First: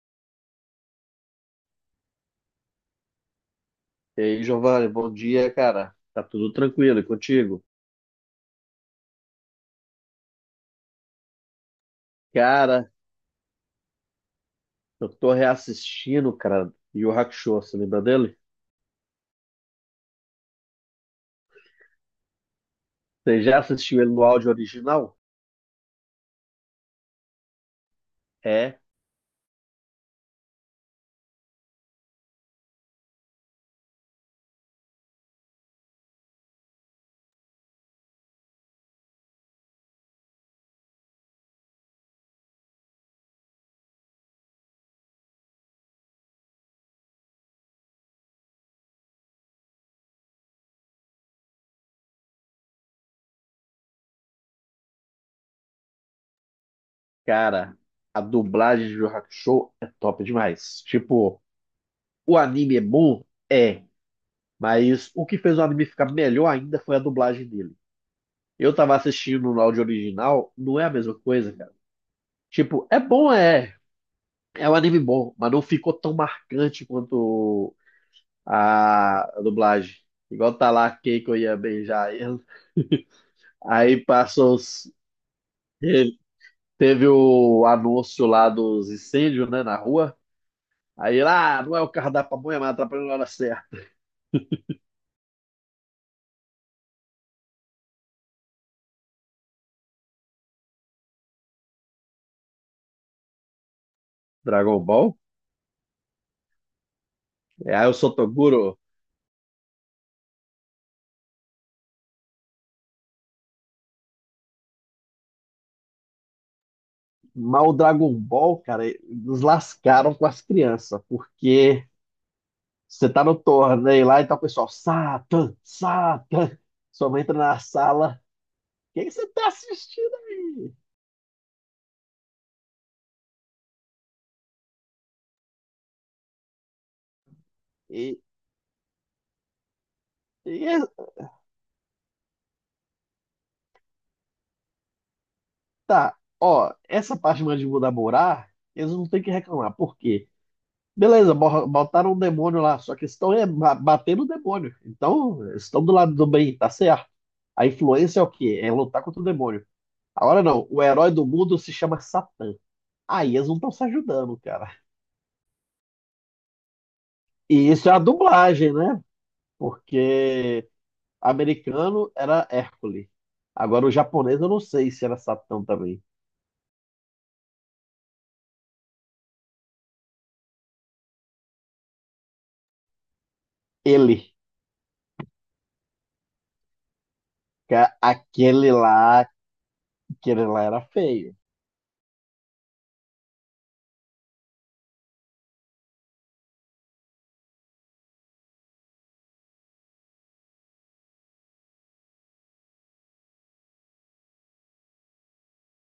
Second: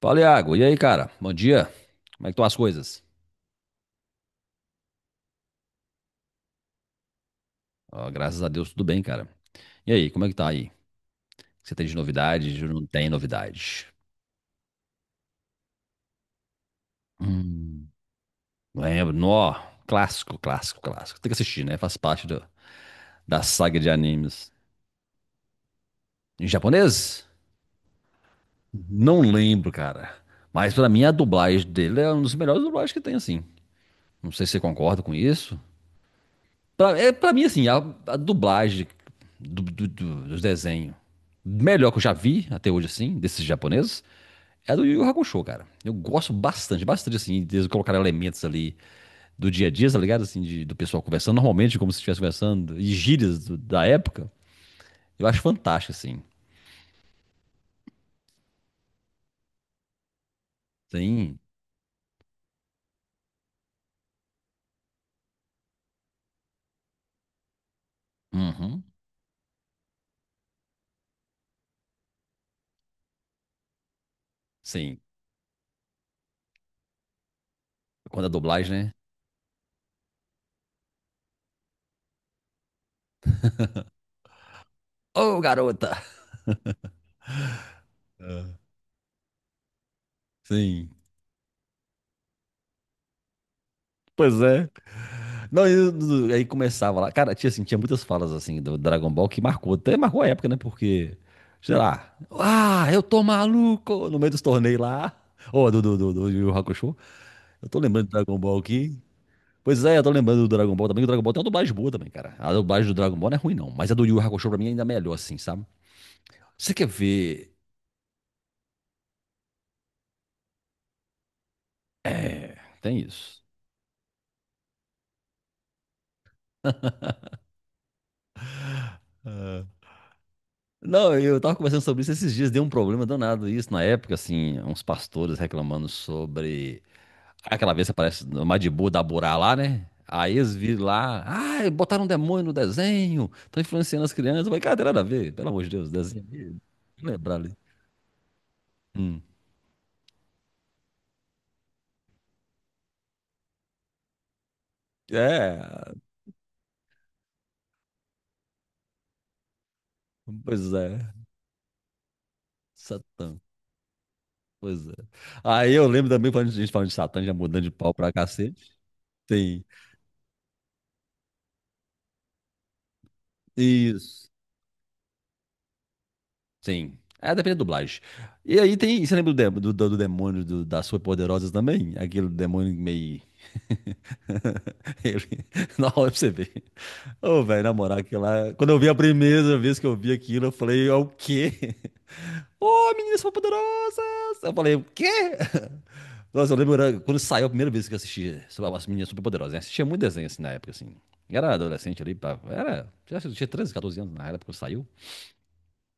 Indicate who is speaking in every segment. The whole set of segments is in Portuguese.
Speaker 1: Fala, Iago. E aí, cara? Bom dia. Como é que estão as coisas?
Speaker 2: E aí, Giovanni, bom dia, cara. Tá tudo tranquilo e contigo?
Speaker 1: Ó, graças a Deus, tudo bem, cara. E aí, como é que tá aí? Você tem de novidade? De Não
Speaker 2: Cara,
Speaker 1: tem novidade?
Speaker 2: eu tô reassistindo, cara, Yu Yu Hakusho, você
Speaker 1: Hum,
Speaker 2: lembra dele?
Speaker 1: lembro. Nó, clássico, clássico, clássico. Tem que assistir, né? Faz parte
Speaker 2: Você
Speaker 1: da
Speaker 2: já
Speaker 1: saga de
Speaker 2: assistiu ele no
Speaker 1: animes.
Speaker 2: áudio original?
Speaker 1: Em japonês?
Speaker 2: É,
Speaker 1: Não lembro, cara. Mas pra mim, a dublagem dele é uma das melhores dublagens que tem, assim. Não sei se você concorda com isso. Pra mim, assim, a dublagem dos desenhos melhor que eu já vi até hoje, assim, desses japoneses, é do Yu Yu Hakusho, cara. Eu gosto bastante, bastante, assim, de eles colocarem elementos ali do dia a dia, tá ligado? Assim, do pessoal conversando normalmente, como se estivesse conversando, e gírias da época. Eu acho fantástico, assim.
Speaker 2: cara, a dublagem de Yu Yu Hakusho é top demais.
Speaker 1: Sim.
Speaker 2: Tipo, o anime é bom? É, mas o que fez o anime ficar melhor ainda foi a dublagem dele. Eu
Speaker 1: Uhum.
Speaker 2: tava assistindo no áudio original, não é a mesma coisa, cara. Tipo, é bom, é. É um anime
Speaker 1: Sim.
Speaker 2: bom, mas não ficou tão marcante quanto
Speaker 1: Quando a dublagem, né?
Speaker 2: a dublagem. Igual tá lá Keiko ia beijar ele. Aí passou os...
Speaker 1: Ô, garota!
Speaker 2: ele- teve o anúncio lá dos incêndios, né, na rua.
Speaker 1: Sim.
Speaker 2: Aí lá, ah, não é o carro da pamonha, mas atrapalhou na hora certa.
Speaker 1: Pois é. Não, aí começava lá. Cara, tinha muitas falas assim do Dragon Ball que marcou, até marcou a época, né? Porque, sei lá, eu tô maluco no meio dos torneios
Speaker 2: Dragon
Speaker 1: lá.
Speaker 2: Ball?
Speaker 1: Ô, do Yu Yu Hakusho. Eu
Speaker 2: É,
Speaker 1: tô
Speaker 2: aí o
Speaker 1: lembrando do Dragon Ball
Speaker 2: Sotoguro.
Speaker 1: aqui. Pois é, eu tô lembrando do Dragon Ball também. Que O Dragon Ball tem uma dublagem boa também, cara. A dublagem do Dragon Ball não é ruim, não. Mas a do Yu Yu Hakusho pra mim é ainda melhor, assim, sabe? Você quer ver.
Speaker 2: Mas o Dragon Ball, cara, nos lascaram com as crianças, porque
Speaker 1: É, tem
Speaker 2: você tá no
Speaker 1: isso.
Speaker 2: torneio lá e tá o pessoal, Satan, Satan. Sua mãe entra na sala. O que que você tá
Speaker 1: Ah.
Speaker 2: assistindo aí?
Speaker 1: Não, eu tava conversando sobre isso esses dias, deu um problema danado isso na época, assim, uns pastores reclamando sobre aquela vez que
Speaker 2: E,
Speaker 1: aparece no Madibu da Burá lá, né? Aí eles
Speaker 2: e
Speaker 1: viram lá, botaram um demônio no desenho, estão influenciando as crianças. Eu falei, cara, não tem nada a ver, pelo amor de Deus,
Speaker 2: tá,
Speaker 1: desenho ali.
Speaker 2: ó,
Speaker 1: Não
Speaker 2: essa
Speaker 1: lembrar
Speaker 2: parte
Speaker 1: ali.
Speaker 2: mais de mudar morar, eles não têm
Speaker 1: Hum.
Speaker 2: que reclamar. Por quê? Beleza, botaram um demônio lá, só que eles estão é, batendo o demônio. Então, eles estão do
Speaker 1: É,
Speaker 2: lado do bem, tá certo. A influência é o quê? É lutar contra o demônio. Agora não,
Speaker 1: pois
Speaker 2: o
Speaker 1: é,
Speaker 2: herói do mundo se chama Satã. Aí
Speaker 1: Satã,
Speaker 2: eles não estão se ajudando, cara.
Speaker 1: pois é. Aí eu lembro também, quando a gente falando de Satã, já
Speaker 2: E
Speaker 1: mudando de
Speaker 2: isso é
Speaker 1: pau
Speaker 2: a
Speaker 1: pra cacete.
Speaker 2: dublagem, né?
Speaker 1: Sim,
Speaker 2: Porque americano era Hércules. Agora o
Speaker 1: isso.
Speaker 2: japonês eu não sei se era Satã também.
Speaker 1: Sim. É, depende da dublagem. E aí tem. Você lembra do demônio das Superpoderosas também? Aquele demônio meio.
Speaker 2: Ele,
Speaker 1: Ele... Na hora pra você ver. Ô, velho, na
Speaker 2: ca-
Speaker 1: moral, aquilo lá. Quando
Speaker 2: aquele
Speaker 1: eu vi a
Speaker 2: lá,
Speaker 1: primeira vez que eu vi aquilo,
Speaker 2: aquele
Speaker 1: eu
Speaker 2: lá era
Speaker 1: falei, é o
Speaker 2: feio.
Speaker 1: quê? Ô, meninas superpoderosas! Eu falei, o quê? Nossa, eu lembro era quando saiu a primeira vez que eu assisti sobre as meninas superpoderosas, né? Assistia muito desenho assim na época, assim. Era adolescente ali, pá. Era. Já tinha 13 14 anos na época quando saiu.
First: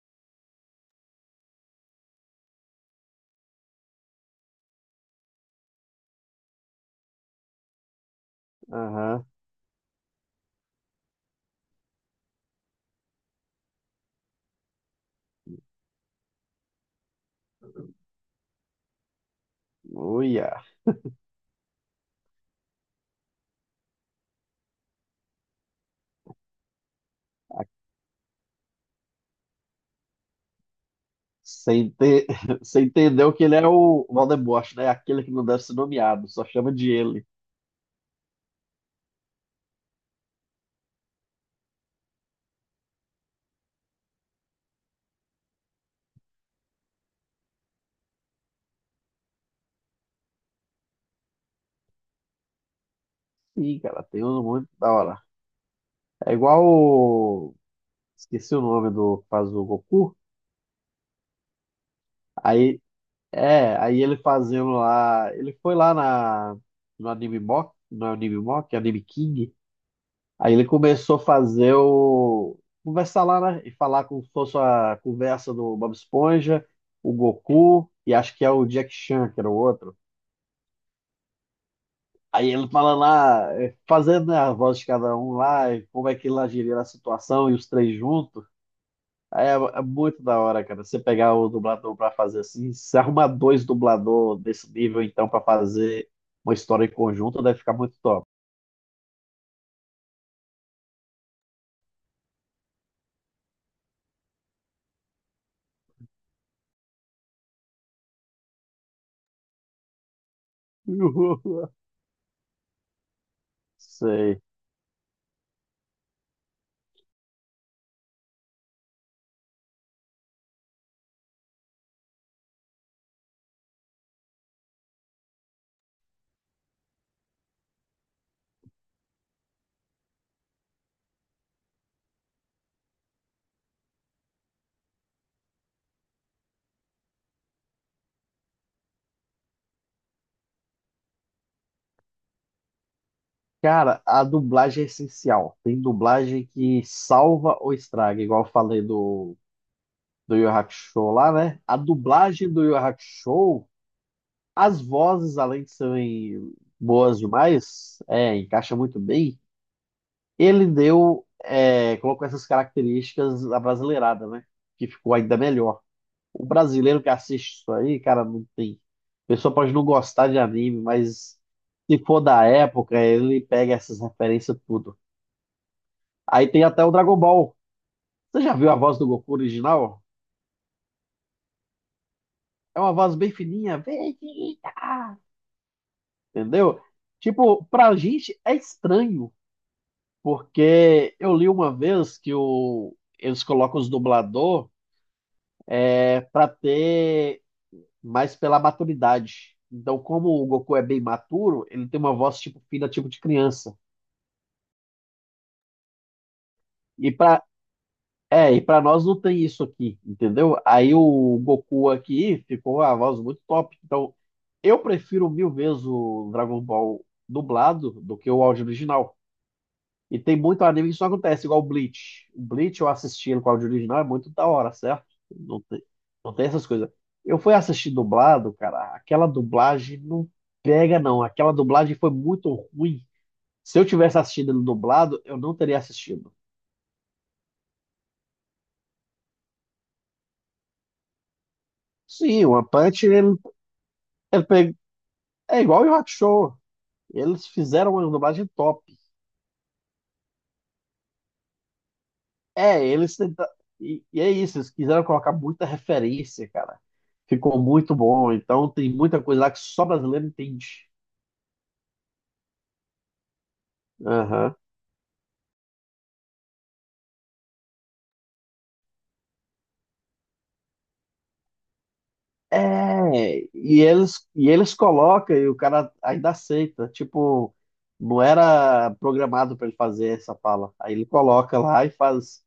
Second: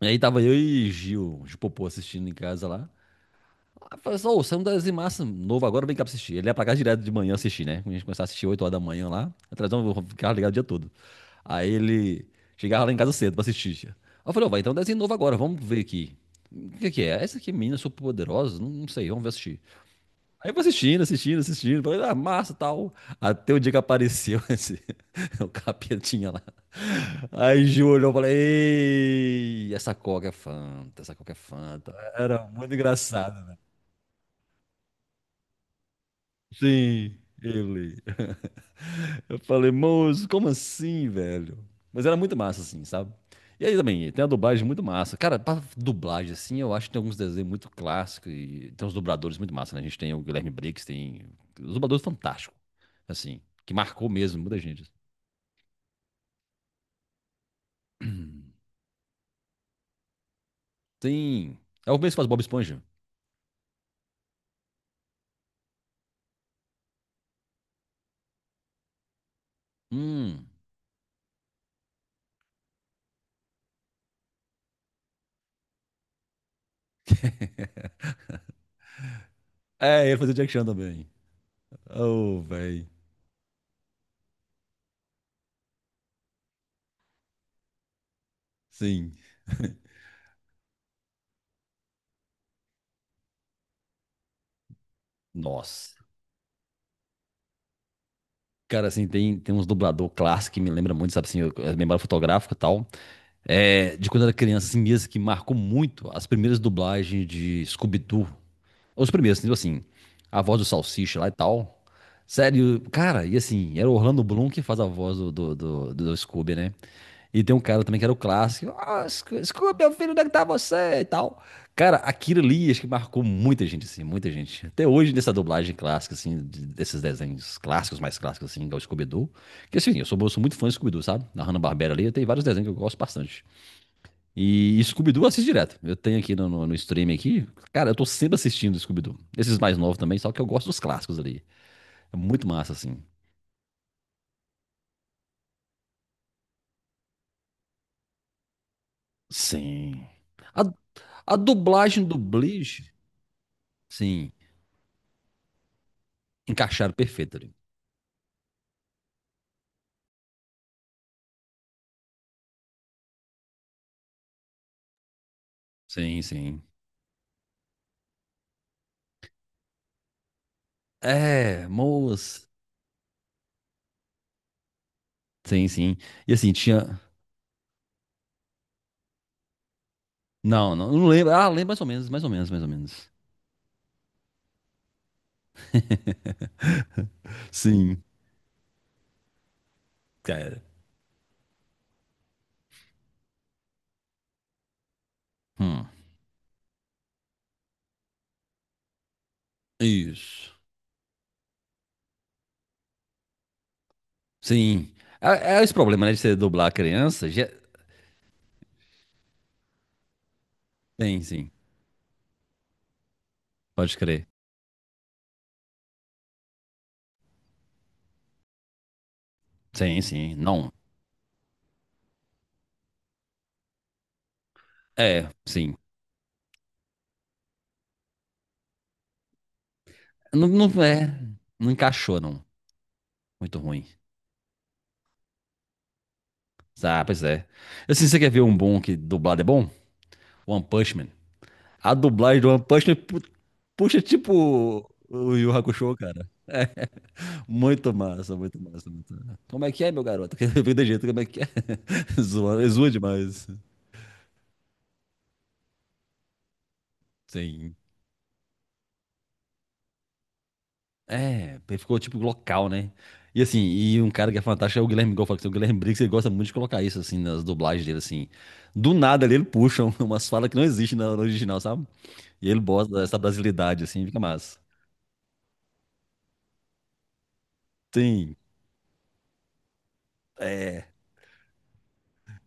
Speaker 1: E aí tava eu e Gil, Gil Popô, assistindo em casa lá. Aí eu falei assim, ô, saiu um desenho massa novo agora, vem cá pra assistir. Ele ia pra casa direto de manhã assistir, né? A gente começava a assistir 8 horas da manhã
Speaker 2: Aham.
Speaker 1: lá. A televisão eu ficava ligado o dia todo. Aí ele chegava lá em casa cedo pra assistir. Tia. Aí eu falei, ó, vai, então um desenho novo agora, vamos ver aqui. O que que é? Essa aqui é Minas Superpoderosas? Não, não sei, vamos ver assistir. Aí eu vou
Speaker 2: Uia.
Speaker 1: assistindo, assistindo, assistindo. Falei, ah, massa, tal. Até o dia que apareceu esse, o capetinha lá. Aí Gil olhou e falei, ei, essa Coca é Fanta, essa Coca é
Speaker 2: Você
Speaker 1: Fanta.
Speaker 2: ente-
Speaker 1: Era muito
Speaker 2: Você entendeu que
Speaker 1: engraçado,
Speaker 2: ele
Speaker 1: né?
Speaker 2: é o Voldemort, né? Aquele que não deve ser nomeado, só chama de
Speaker 1: Sim,
Speaker 2: ele.
Speaker 1: ele. Eu falei, moço, como assim, velho? Mas era muito massa, assim, sabe? E aí também, tem a dublagem muito massa. Cara, pra dublagem, assim, eu acho que tem alguns desenhos muito clássicos e tem uns dubladores muito massa, né? A gente tem o Guilherme Briggs, tem os dubladores fantásticos, assim, que
Speaker 2: Sim, cara,
Speaker 1: marcou
Speaker 2: tem
Speaker 1: mesmo
Speaker 2: um
Speaker 1: muita
Speaker 2: muito
Speaker 1: gente.
Speaker 2: da hora. É igual o... Esqueci o nome do que faz o Goku.
Speaker 1: Tem... É o mesmo que faz Bob
Speaker 2: Aí,
Speaker 1: Esponja.
Speaker 2: é, aí ele fazendo lá... Ele foi lá na... no Anime Mock, não é Anime Mock, é Anime King.
Speaker 1: Hum.
Speaker 2: Aí ele começou a fazer o. Conversar lá, né? E falar como se fosse a conversa do Bob Esponja, o Goku e acho que é o Jack Chan, que era o outro.
Speaker 1: É, ele fazia o Jack Chan também. Oh,
Speaker 2: Aí ele
Speaker 1: velho.
Speaker 2: fala lá, fazendo, né, a voz de cada um lá, e como é que ele agiria na situação e os três juntos.
Speaker 1: Sim.
Speaker 2: Aí é, é muito da hora, cara. Você pegar o dublador pra fazer assim, se arrumar dois dublador desse nível, então, pra
Speaker 1: Nossa.
Speaker 2: fazer uma história em conjunto, deve ficar muito top.
Speaker 1: Cara, assim, tem uns dublador clássico que me lembra muito, sabe, assim, a memória fotográfica e tal. De quando eu era criança, assim mesmo, que marcou muito as primeiras dublagens de Scooby-Doo. Os primeiros, tipo assim, a voz do Salsicha lá e tal. Sério, cara, e assim, era o Orlando
Speaker 2: Sei.
Speaker 1: Bloom que faz a voz do Scooby, né? E tem um cara também que era o clássico. Ah, Scooby, meu filho, onde é que tá você? E tal. Cara, aquilo ali acho que marcou muita gente, assim, muita gente. Até hoje, nessa dublagem clássica, assim, desses desenhos clássicos, mais clássicos, assim, igual o Scooby-Doo. Que assim, eu sou muito fã do Scooby-Doo, sabe? Na Hanna-Barbera ali, tem vários desenhos que eu gosto bastante. E Scooby-Doo eu assisto direto. Eu tenho aqui no stream aqui. Cara, eu tô sempre assistindo Scooby-Doo. Esses mais novos também, só que eu gosto dos clássicos ali. É muito massa, assim.
Speaker 2: Cara, a dublagem é essencial. Tem dublagem que salva ou estraga, igual eu falei do,
Speaker 1: Sim.
Speaker 2: do Yu Yu
Speaker 1: A,
Speaker 2: Hakusho lá,
Speaker 1: a
Speaker 2: né? A
Speaker 1: dublagem do
Speaker 2: dublagem do Yu Yu
Speaker 1: Bleach,
Speaker 2: Hakusho,
Speaker 1: sim,
Speaker 2: as vozes, além de serem
Speaker 1: encaixaram
Speaker 2: boas
Speaker 1: perfeito ali.
Speaker 2: demais, é, encaixa muito bem. Ele deu, é, colocou essas características da brasileirada, né? Que ficou ainda melhor.
Speaker 1: Sim,
Speaker 2: O
Speaker 1: sim.
Speaker 2: brasileiro que assiste isso aí, cara, não tem. A pessoa pode não gostar de anime, mas
Speaker 1: É,
Speaker 2: se for da
Speaker 1: moço.
Speaker 2: época, ele pega essas referências tudo.
Speaker 1: Sim, sim. E
Speaker 2: Aí
Speaker 1: assim,
Speaker 2: tem até o
Speaker 1: tinha.
Speaker 2: Dragon Ball. Você já viu a voz do Goku original?
Speaker 1: Não, não, não lembro. Ah, lembro mais ou menos, mais ou menos, mais ou
Speaker 2: É uma
Speaker 1: menos.
Speaker 2: voz bem fininha, Vegeta! Entendeu? Tipo, pra
Speaker 1: Sim,
Speaker 2: gente é estranho,
Speaker 1: cara.
Speaker 2: porque eu li uma vez que o, eles colocam os dublador
Speaker 1: Hum,
Speaker 2: é, pra ter mais pela maturidade. Então, como o
Speaker 1: isso.
Speaker 2: Goku é bem maturo, ele tem uma voz tipo fina, tipo de criança.
Speaker 1: Sim. É esse problema, né, de você dublar a
Speaker 2: E
Speaker 1: criança.
Speaker 2: pra
Speaker 1: Já...
Speaker 2: É, e pra nós não tem isso aqui, entendeu? Aí
Speaker 1: Sim,
Speaker 2: o
Speaker 1: sim.
Speaker 2: Goku aqui ficou a voz muito top.
Speaker 1: Pode
Speaker 2: Então,
Speaker 1: crer.
Speaker 2: eu prefiro mil vezes o Dragon Ball dublado do que o áudio original.
Speaker 1: Sim,
Speaker 2: E
Speaker 1: sim.
Speaker 2: tem muito
Speaker 1: Não.
Speaker 2: anime que isso acontece, igual o Bleach. O Bleach eu assisti ele com o áudio original, é muito da hora, certo?
Speaker 1: É,
Speaker 2: Não
Speaker 1: sim.
Speaker 2: tem, não tem essas coisas. Eu fui assistir dublado, cara, aquela dublagem não
Speaker 1: Não, não
Speaker 2: pega,
Speaker 1: é.
Speaker 2: não. Aquela
Speaker 1: Não
Speaker 2: dublagem foi
Speaker 1: encaixou, não.
Speaker 2: muito ruim.
Speaker 1: Muito
Speaker 2: Se eu
Speaker 1: ruim.
Speaker 2: tivesse assistido ele dublado, eu não teria assistido.
Speaker 1: Ah, pois é. Assim, você quer ver um bom que dublado é bom? One Punch Man. A dublagem
Speaker 2: Sim,
Speaker 1: do
Speaker 2: o
Speaker 1: One
Speaker 2: One
Speaker 1: Punch Man
Speaker 2: Punch, ele,
Speaker 1: puxa
Speaker 2: ele pegou.
Speaker 1: tipo o Yu
Speaker 2: É igual o
Speaker 1: Hakusho,
Speaker 2: Rock
Speaker 1: cara.
Speaker 2: Show. Eles fizeram
Speaker 1: Muito
Speaker 2: uma
Speaker 1: massa,
Speaker 2: dublagem
Speaker 1: muito
Speaker 2: top.
Speaker 1: massa, muito massa. Como é que é, meu garoto? Vem de jeito, como é que é? Zoa,
Speaker 2: É,
Speaker 1: zoa
Speaker 2: eles
Speaker 1: demais.
Speaker 2: tenta... e é isso, eles quiseram colocar muita referência, cara. Ficou
Speaker 1: Sim.
Speaker 2: muito bom. Então tem muita coisa lá que só brasileiro entende.
Speaker 1: É, ficou tipo local, né? E assim, e um cara que é
Speaker 2: Aham.
Speaker 1: fantástico é o Guilherme, igual eu falei, que o Guilherme Briggs, ele gosta muito de colocar isso, assim, nas dublagens dele, assim. Do nada ali ele puxa umas falas que não existem na no original, sabe? E ele bota essa
Speaker 2: É, e
Speaker 1: brasilidade, assim, fica
Speaker 2: eles, e
Speaker 1: massa.
Speaker 2: eles colocam e o cara ainda aceita. Tipo, não
Speaker 1: Tem,
Speaker 2: era programado pra ele fazer essa fala.
Speaker 1: é,
Speaker 2: Aí ele coloca lá e faz.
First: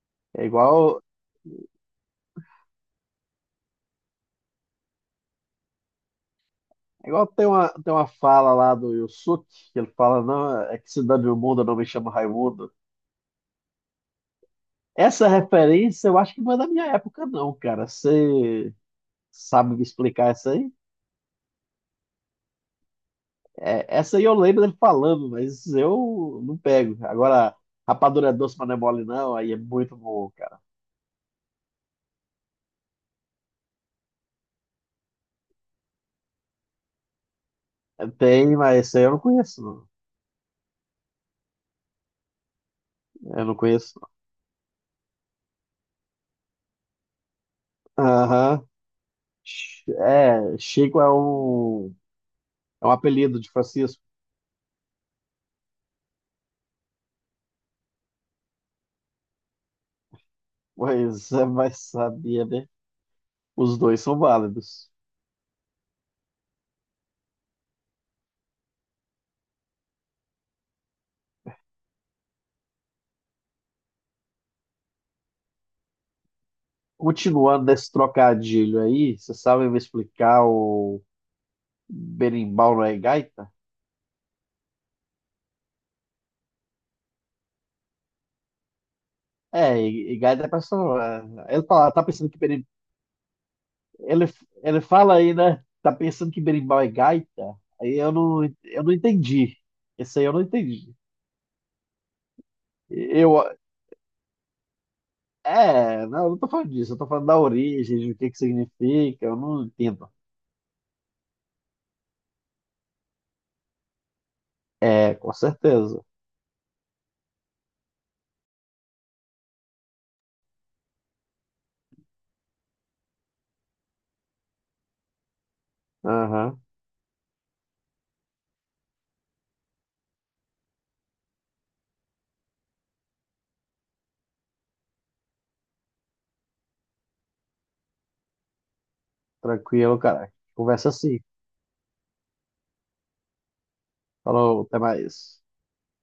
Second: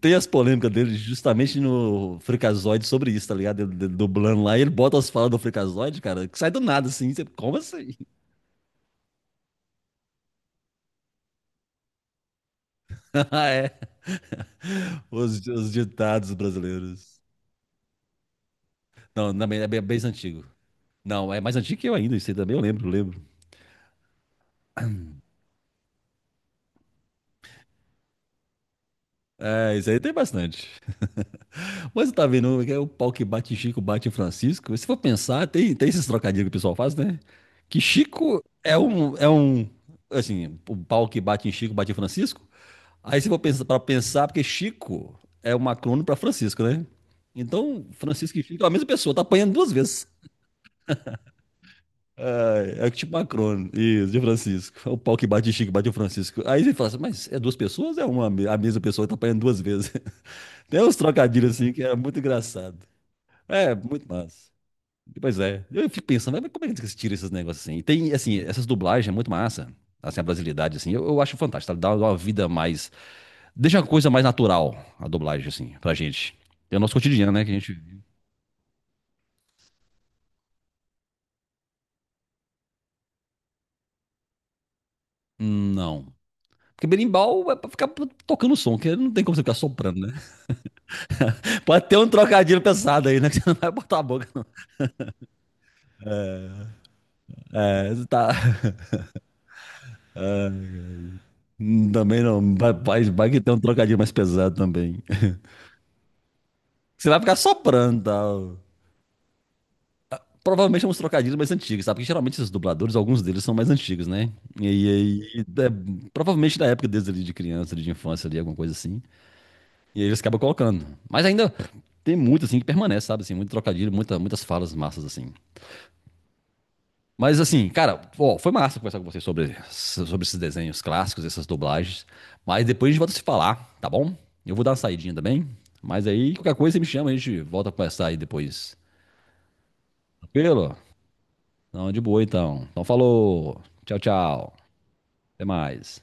Speaker 1: tem as
Speaker 2: É
Speaker 1: polêmicas dele
Speaker 2: igual,
Speaker 1: justamente no Freakazoid sobre isso, tá ligado? Ele dublando lá, e ele bota as falas do Freakazoid, cara, que sai do nada,
Speaker 2: é
Speaker 1: assim, você,
Speaker 2: igual
Speaker 1: como assim?
Speaker 2: tem uma fala lá do Yusuke, que ele fala, não, é que cidade do mundo não me chama Raimundo.
Speaker 1: É,
Speaker 2: Essa
Speaker 1: os
Speaker 2: referência eu
Speaker 1: ditados
Speaker 2: acho que não é da minha
Speaker 1: brasileiros.
Speaker 2: época, não, cara. Você
Speaker 1: Não, também é
Speaker 2: sabe
Speaker 1: bem,
Speaker 2: me explicar
Speaker 1: antigo.
Speaker 2: essa aí?
Speaker 1: Não, é mais antigo que eu ainda, isso aí também eu lembro, lembro.
Speaker 2: É, essa aí eu lembro dele falando, mas eu não pego. Agora, rapadura é doce, mas não é mole, não. Aí é
Speaker 1: É, isso
Speaker 2: muito
Speaker 1: aí tem
Speaker 2: bom, cara.
Speaker 1: bastante. Mas você tá vendo, é o pau que bate em Chico, bate em Francisco. Se for pensar, tem esses trocadilhos que o pessoal faz, né? Que
Speaker 2: É,
Speaker 1: Chico
Speaker 2: tem,
Speaker 1: é
Speaker 2: mas essa aí eu
Speaker 1: um,
Speaker 2: não
Speaker 1: é
Speaker 2: conheço,
Speaker 1: um,
Speaker 2: não.
Speaker 1: assim, o pau que bate em Chico, bate em Francisco. Aí se for
Speaker 2: Eu não
Speaker 1: pensar, pra
Speaker 2: conheço.
Speaker 1: pensar, porque Chico é um acrônimo pra Francisco, né? Então,
Speaker 2: Não.
Speaker 1: Francisco e Chico
Speaker 2: Aham.
Speaker 1: é a mesma pessoa, tá apanhando duas vezes.
Speaker 2: É, Chico
Speaker 1: É,
Speaker 2: é
Speaker 1: é
Speaker 2: um
Speaker 1: tipo um
Speaker 2: apelido de
Speaker 1: acrônimo,
Speaker 2: Francisco.
Speaker 1: isso, de Francisco. É o pau que bate em Chico, bate em Francisco. Aí você fala assim, mas é duas pessoas? É uma, a mesma pessoa que tá apanhando duas vezes. Tem uns
Speaker 2: Pois é,
Speaker 1: trocadilhos assim
Speaker 2: mas
Speaker 1: que era muito
Speaker 2: sabia, né?
Speaker 1: engraçado. É,
Speaker 2: Os dois
Speaker 1: muito
Speaker 2: são
Speaker 1: massa.
Speaker 2: válidos.
Speaker 1: Pois é. Eu fico pensando, mas como é que se tira esses negócios assim? E tem, assim, essas dublagens é muito massa. Assim, a brasilidade, assim, eu acho fantástico. Tá? Dá uma vida mais. Deixa uma coisa mais natural a dublagem, assim, pra gente. É o nosso cotidiano, né? Que a
Speaker 2: Continuando nesse
Speaker 1: gente.
Speaker 2: trocadilho aí, você sabe me explicar o. Berimbau não é gaita?
Speaker 1: Não. Porque berimbau é pra ficar tocando som, que não tem como você ficar
Speaker 2: É,
Speaker 1: soprando, né?
Speaker 2: e gaita é pessoa. É, ele
Speaker 1: Pode
Speaker 2: fala,
Speaker 1: ter
Speaker 2: tá
Speaker 1: um
Speaker 2: pensando que
Speaker 1: trocadilho pesado aí, né? Que você não vai botar a
Speaker 2: ele,
Speaker 1: boca, não.
Speaker 2: ele fala aí, né? Tá pensando que berimbau é gaita?
Speaker 1: É,
Speaker 2: Aí
Speaker 1: tá.
Speaker 2: eu não entendi. Esse aí eu não entendi.
Speaker 1: Também não. Vai, vai vai
Speaker 2: Eu,
Speaker 1: que tem um trocadilho mais pesado também.
Speaker 2: é, não, eu não tô falando disso, eu tô
Speaker 1: Você vai
Speaker 2: falando
Speaker 1: ficar
Speaker 2: da origem,
Speaker 1: soprando,
Speaker 2: de o que que
Speaker 1: tal.
Speaker 2: significa, eu não entendo.
Speaker 1: Provavelmente é uns trocadilhos mais antigos, sabe? Porque geralmente esses dubladores, alguns deles são mais antigos, né? E
Speaker 2: É,
Speaker 1: aí,
Speaker 2: com certeza.
Speaker 1: provavelmente da época deles ali de criança, ali de infância, ali, alguma coisa assim. E aí eles acabam colocando. Mas ainda tem muito, assim, que permanece, sabe? Assim, muito trocadilho, muitas falas massas, assim.
Speaker 2: Aham,
Speaker 1: Mas, assim, cara, ó, foi massa conversar com vocês sobre, esses desenhos clássicos, essas dublagens. Mas depois a gente volta a se falar, tá bom? Eu vou dar uma saidinha também. Mas aí, qualquer coisa, você me chama, a gente volta a conversar aí depois.
Speaker 2: tranquilo, cara.
Speaker 1: Tranquilo?
Speaker 2: Conversa assim.
Speaker 1: Não, de boa então. Então falou. Tchau, tchau.
Speaker 2: Falou, até mais.
Speaker 1: Até mais.